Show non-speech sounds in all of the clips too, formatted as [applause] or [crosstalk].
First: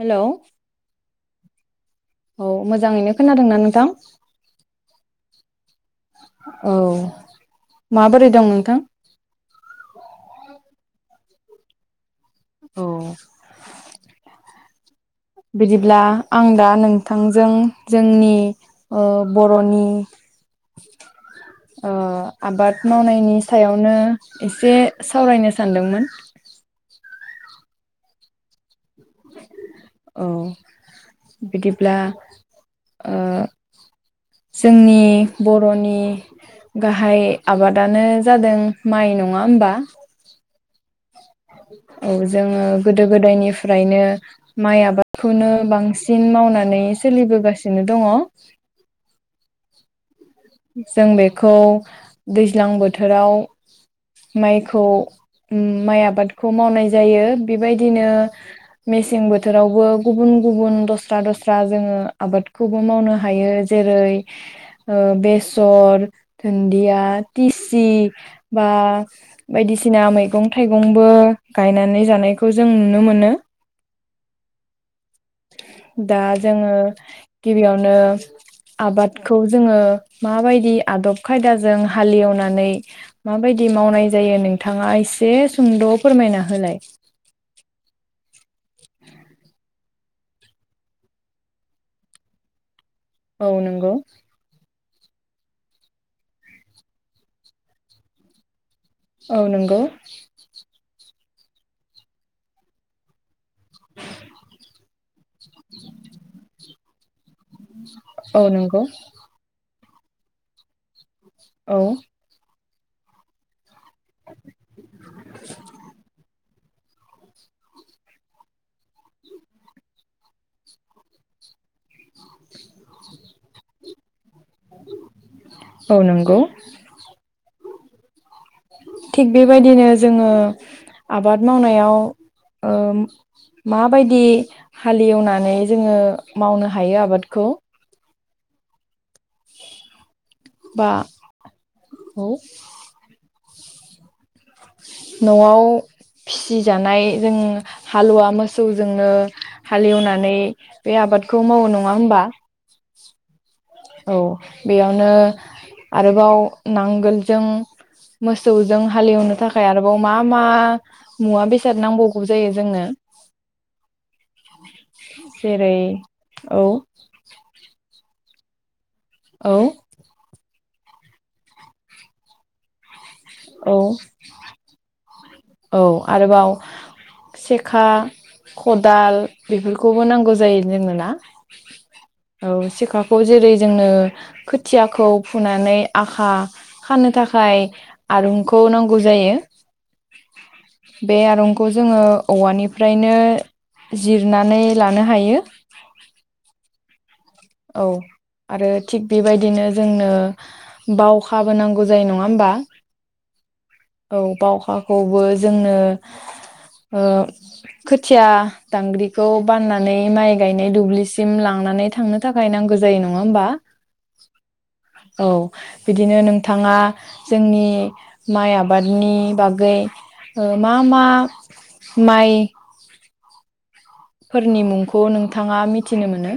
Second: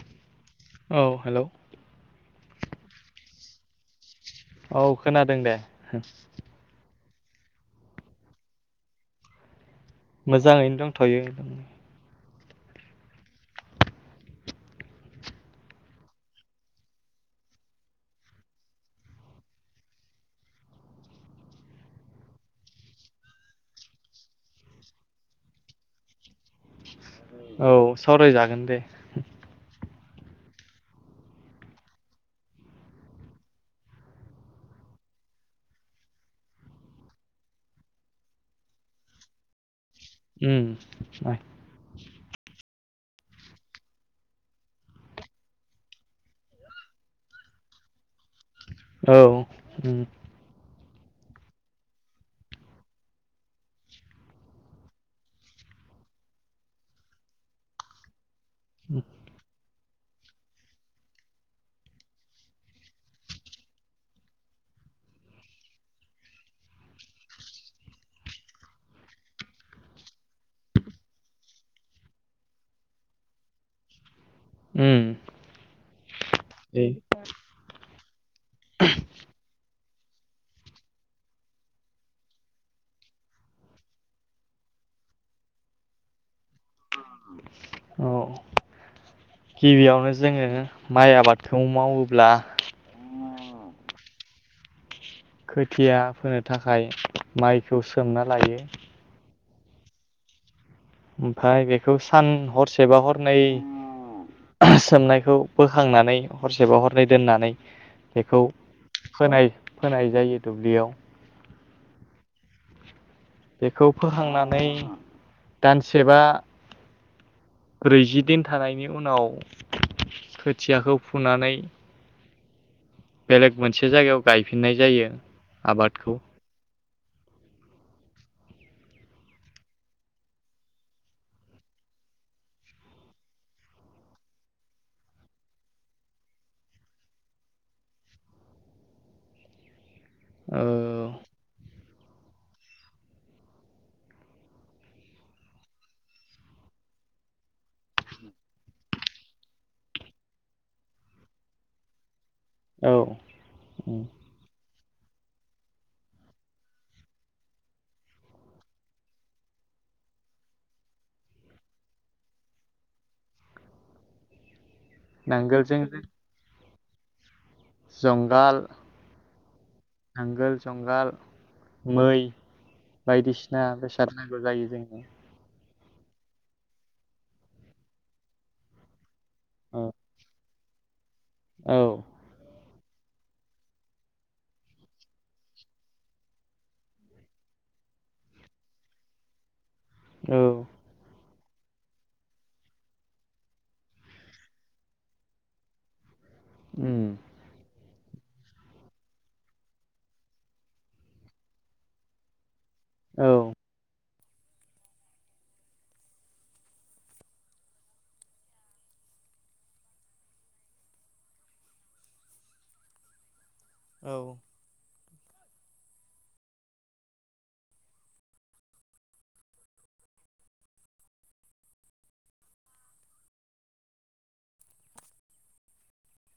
Hello औ hello औ मोजाङैनो खोनादोंना नोंथां? औ खोनादों दे। औ। माबोरै दं नोंथां? मोजाङैनो दंथ'यो उम औ बिदिब्ला आं दा नोंथांजों जोंनि ओ बर'नि ओ आबाद मावनायनि सायावनो एसे सावरायनो सानदोंमोन औ सावरायजागोन दे औ बिदिब्ला ओ जोंनि बर'नि गाहाय आबादानो जादों माइ नङा ओमबा माइ औ जोङो गोदो गोदायनिफ्रायनो माइ आबादखौनो बांसिन मावनानै सोलिबोगासिनो दङ' औ उम जों बेखौ दैज्लां बोथोराव माइखौ उम माइ आबादखौ मावनाय जायो बेबायदिनो मेसें बोथोरावबो गुबुन गुबुन दस्रा दस्रा जोङो आबादखौबो मावनो हायो जेरै ओ बे सर धोन्दिया टिसि बा बायदिसिना मैगं -थाइगंबो गायनानै जानायखौ जों नुनो मोनो उम दा जोङो दे गिबियावनो [unintelligible] आबादखौ जोङो माबायदि आदब खायदाजों हालेवनानै माबायदि मावनाय जायो नोंथाङा एसे सुंद' फोरमायना होलाय आ आ औ गिबियावनो जोङो माइ आबादखौ मावोब्ला औ नंगौ खोथिया फोनो थाखाय माइखौ सोमना लायो। औ नंगौ ओफ्राय बेखौ सान हरसेबा हरनै सोमनायखौ बोखांनानै हरसेबा हर दोननानै बेखौ औ नंगौ फोनाय फोनाय जायो दुब्लियाव औ बेखौ फोहांनानै दानसेबा ब्रैजि दिन थानायनि उनाव खोथियाखौ फुनानै बेलेग मा से जायगायाव गायफिननाय जायो औ आबादखौ नंगौ थिग बेबायदिनो जोङो आबाद मावनायाव ओ माबायदि हालेवनानै जोङो मावनो हायो आबादखौ बा औ औ न'आव फिसिजानाय जों हालुवा मोसौ जोंनो हालेवनानै बे आबादखौ मावो नङा होमबा औ औ बेयावनो आरोबाव नांगोलजों मोसौजों हालेवनो थाखाय आरोबाव मा मा मुवा बेसाद नांबावगौ जायो जोंनो जेरै नांगोलजों औ जंगाल औ नांगोल जंगाल मै बायदिसिना औ बेसाद नांगौ जायो जोंनो औ आरोबाव सेखा खदाल औ बेफोरखौबो नांगौ जायो। जोंनो ना औ औ सि आखाखौ जेरै जोंनो खोथियाखौ फुनानै आखा खानानो थाखाय आरुंखौ नांगौ जायो। औ बे आरंखौ जोङो औवानिफ्रायनो जिरनानै लानो हायो। उम औ आरो थिग बेबायदिनो जोंनो बावखाबोनांगौ जायो नङा होमबा? औ औ बावखाखौबो जोंनो ओ खोथिया दांग्रिखौ बाननानै माइ गायनाय दुब्लिसिम लांनानै थांनो थाखाय नांगो जायो नङा होमबा? औ औ बिदिनो नोंथाङा जोंनि माइ आबादनि बागै ओ मा मा माइ फोरनि मुंखौ नोंथाङा मिथिनो मोनो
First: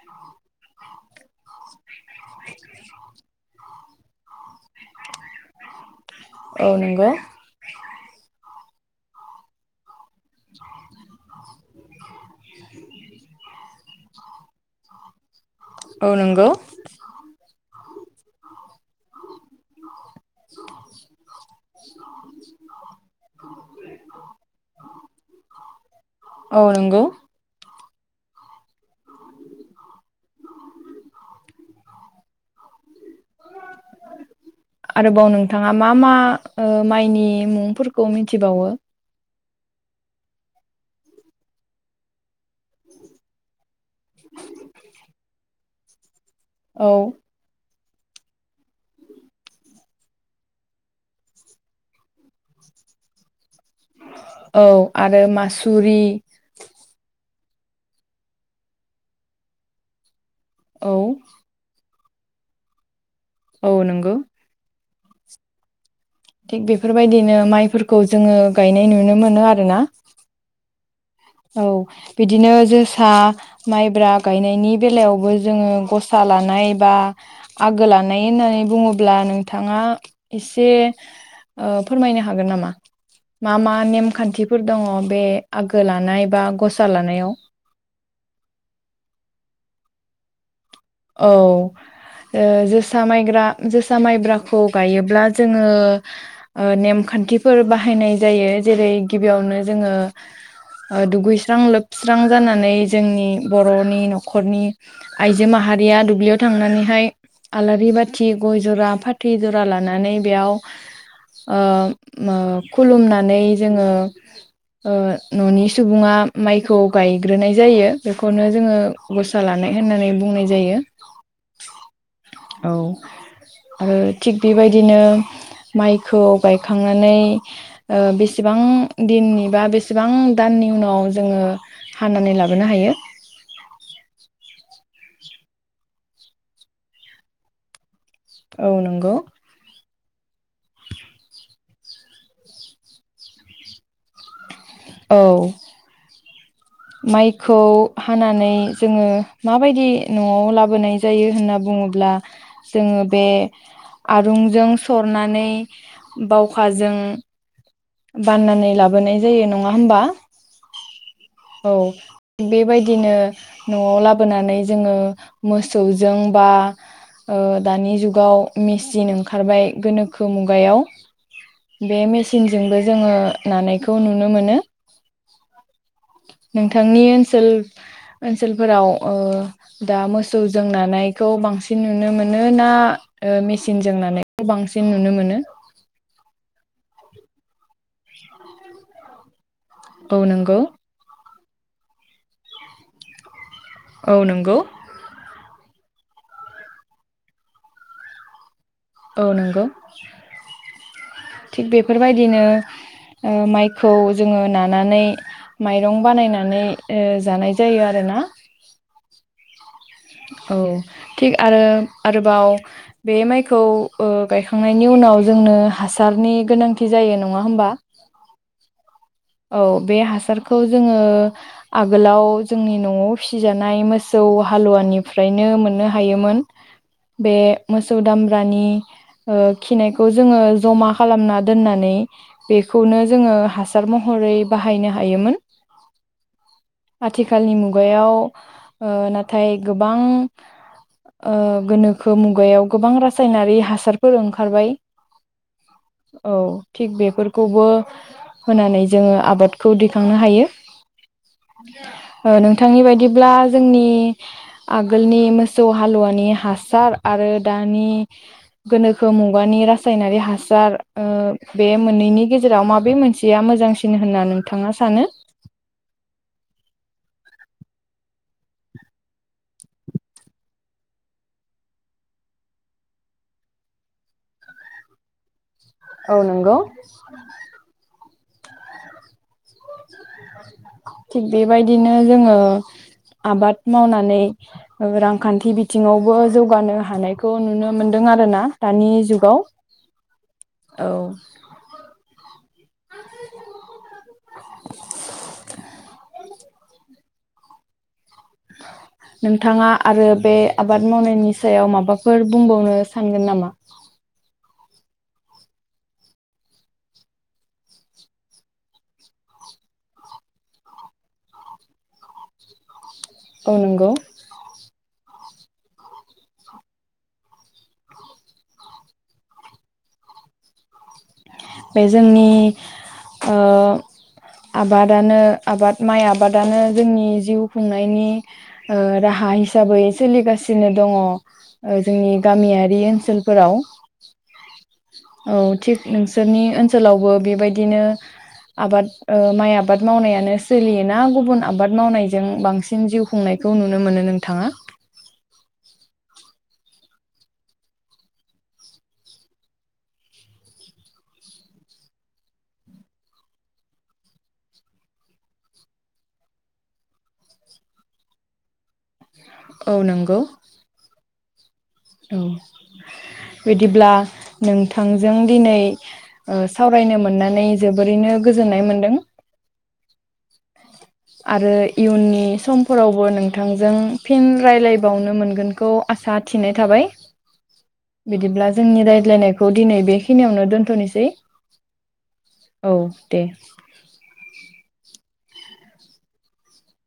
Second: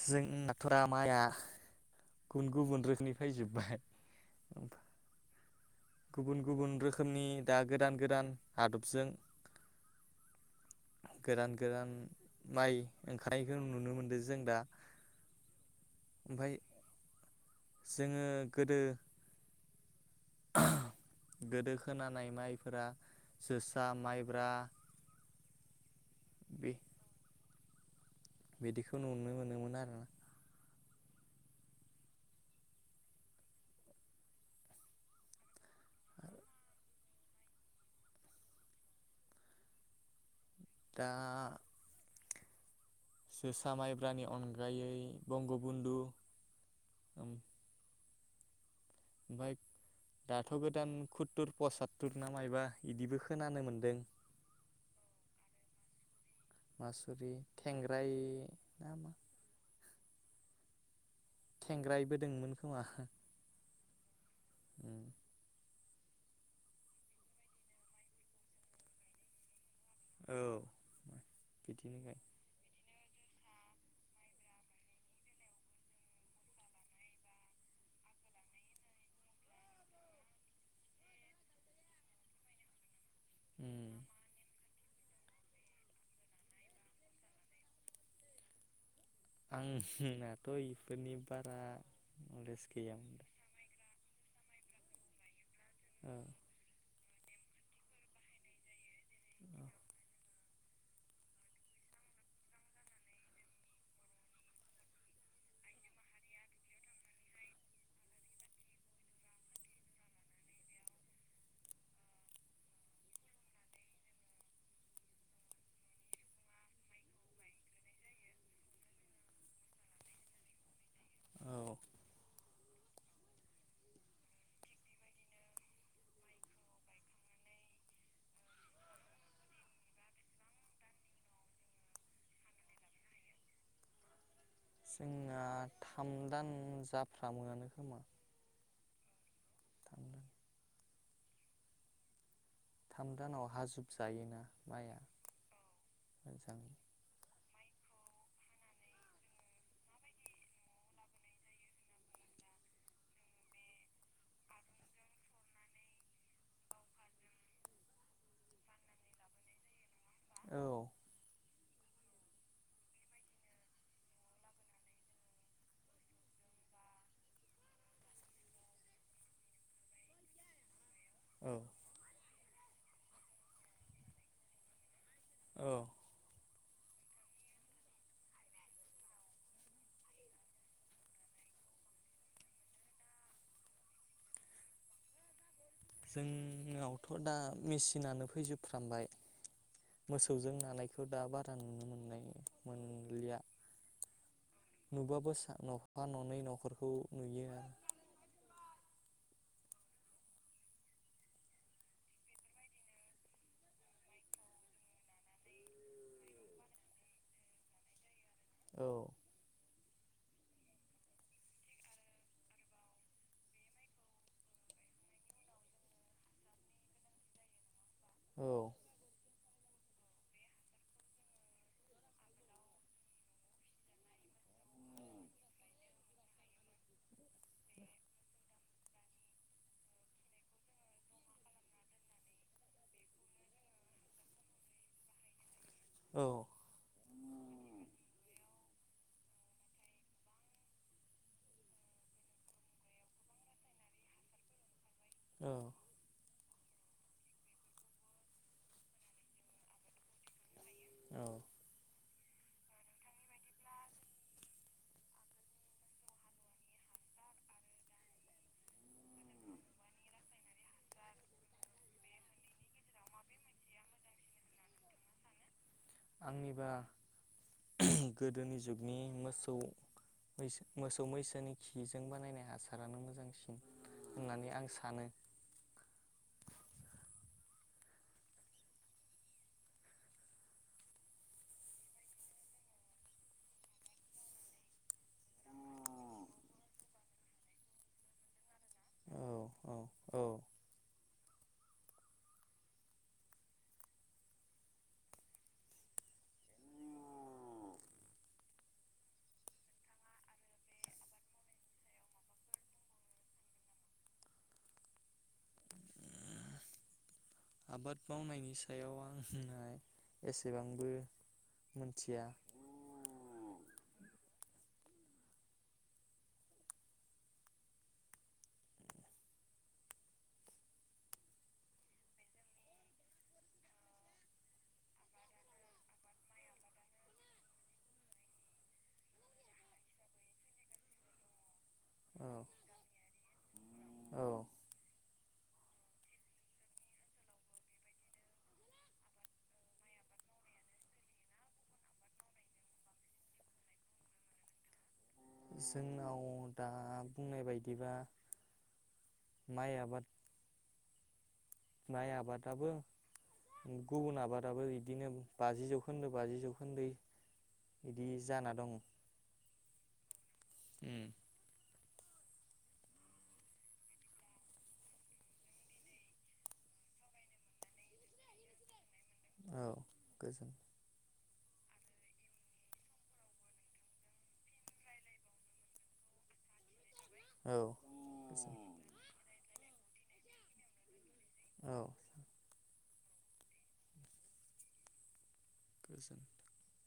जों नाथुरा माइआ गुबुन गुबुन रोखोमनि फैजोबबाय गुबुन औ गुबुन नंगौ रोखोमनि दा गोदान गोदान आदबजों गोदान गोदान माइ ओंखारनायखो नुनो मोनदों जों दा औ नंगौ ओमफाय जोङो गोदो गोदो खोनानाय माइफोरा जोसा माइब्रा औ बे नोंगौ बिदिखौ नुनो मोनोमोन आरो आरोबाव नोंथाङा मा मा ओ माइनि मुंफोरखौ मिथिबावो? दा जोस सा मायब्रानि अनगायै बंग' बुन्दु औ ओमफाय दाथ' गोदान खुत्तुर पसातुर ना मायबा इदिबो खोनानो मोन औ आरो मासुरि [unintelligible] मासुरि थेंग्राय नामा औ ग्रायबो दोंमोन खोमा। औ नोंगौ। उम थिग बेफोरबायदिनो माइफोरखौ जोङो गायनाय नुनो मोनो आरो ना। औ औ बिदिनो गाय बिदिनो जोस सा माइब्रा गायनायनि बेलायावबो जोङो गसा लानाय बा आगो लानाय होननानै बुङोब्ला नोंथाङा एसे ओ फोरमायनो हागोन नामा? मा मा उम नेमखान्थिफोर दङ बे आगोला नाय बा गसा लानायाव आं [unintelligible] औ ओ नलेज जोसा गैयामोन माइग्रा जोसा माइब्रा खौ गायोब्ला जोङो ओ नेमखान्थि फोर बाहायनाय जायो जेरै गिबियावनो जोङो ओ दुगैस्रां लोबस्रां जानानै जोंनि बर'नि न'खरनि आइजो माहा रिया दुब्लियाव थांनानैहाय आलारि बाथि गय जरा फाथै जरा लानानै बेयाव ओ ओ खुलुमनानै जोङो ओ न'नि सुबुङा माइखौ गायग्रोनाय जायो बेखौनो जोङो गसा लानाय होननानै बुंनाय जायो। बुंनाय जायो औ औ औ आरो थिग बेबायदिनो माइखौ गायखांनानै ओ बेसेबां दिननि बा बेसेबां दाननि उनाव जोङो हानानै लाबोनो हायो जोंना थाम दान जाफ्रामोआनो खोमा। औ नोंगौ। थाम दान थाम दानाव हाजोब जायोना माया औ। मोजाङै माइखौ हानानै जोङो माबायदि न'आव लाबोनाय जायो होनना बुङोब्ला जोङो बे आरुंजों सरनानै बावखाजों बाननानै लाबोनाय जायो नङा होमबा? औ औ बेबायदिनो न'आव लाबोनानै जोङो मोसौजों बा ओ दानि जुगाव मेचिन ओंखारबाय गोनोखो मुगायाव। औ बे मेसि न जोंबो जोङो नानायखौ नुनो मोनो। औ नों थांनि ओनसोल ओनसोलफोराव ओ दा मोसौजों नानायखौ बांसिन नुनो मोनो ना ओ मेसिनजों नानायखौ बांसिन नुनो मोनो? जों नावथ' दा मेसिनानो फैजोबफ्रामबाय औ मोसौजों नंगौ नानायखौ दाबा [unintelligible] नुनो मोननाय मोनलिया। औ नंगौ। नुबाबो सा न'फा न'नै न'खरखौ नुयो। औ नोंगौ, थिग बेफोरबायदिनो ओ माइखौ जोङो नानानै माइरं बानायनानै ओ जानाय जायो आरोना। आरो औ औ थिग आरो आरोबाव बे माइखौ ओ गायखांनायनि उनाव जोंनो हासारनि गोनांथि जायो नङा होमबा? औ औ बे हासारखौ जोङो आगोलाव जोंनि न'आव फिसिजानाय मोसौ हालुवानिफ्रायनो मोननो हायोमोन, बे मोसौ दामब्रानि ओ खिनायखौ जोङो जमा खालामना दोननानै बेखौनो जोङो हासार महर महरै बाहायनो हायोमोन। औ आथिखालनि मुगायाव ओ नाथाय गोबां ओ गोनोखो मुगायाव गोबां रासायनारि हासारफोर ओंखारबाय। औ औ। थिग बेफोरखौबो होनानै जोङो आबादखौ दैखांनो हायो। औ [unintelligible] ओ नोंथांनि बायदिब्ला जोंनि आगोलनि मोसौ हालुवानि हासार आरो दानि गोनोखो मुगानि रासायनारि हासार ओ बे मोननैनि गेजेराव माबे मोनसेया मोजांसिन? सिन होनना नोंथाङा सानो? आंनिबा गोदोनि जुगनि मोसौ मैसो मोसौ मैसोनि खिजों बानायनाय हासारानो मोजांसिन होननानै आं सानो। औ नंगौ। थिग बेबायदिनो जोङो आबाद मावनानै रांखान्थि बिथिङावबो जौगानो हानायखौ नुनो मोनदों आरो ना दानि औ जुगाव। औ औ। औ [inaudible] [unintelligible] [inaudible] [unintelligible] नोंथाङा आरो बे आबाद मावनायनि सायाव माबाफोर बुंबावनो सानगोन नामा? आबाद मावनायनि सायाव आं एसेबांबो मोनथिया औ नंगौ। बे जोंनि ओ आबादानो आबाद माइ आबादानो जोंनि जिउ खुंनायनि राहा हिसाबै सोलिगासिनो दङ। जोंनि औ गामियारि ओनसोल फोराव औ औ थिग नोंसोरनि ओनसोलावबो बेबायदिनो आबाद माइ आबाद मावनायानो सोलियोना गुबुन आबाद मावनायजों बांसिन जिउ खुंनायखौ नुनो मोनो नोंथाङा। जोंनाव दा बुंनाय बायदिबा माइ आबाद माइ आबादाबो गुबुन आबादाबो बिदिनो बाजि जौखोन्दो बाजि जौखोन्दै बिदि जाना दं। औ नंगौ। उम। औ बिदिब्ला नोंथांजों दिनै सावरायनो मोननानै जोबोरैनो गोजोननाय मोन्दों। औ गोजोन आरो इयुननि समफोरावबो नोंथांजों फिन राय्लायबावनो मोनगोनखौ आसा थिनाय थाबाय। औ बिदिब्ला गोजोन जोंनि रायज्लायनायखौ दिनै बेखिनियावनो दोन्थ'नोसै। औ औ दे। [inaudible] [unintelligible]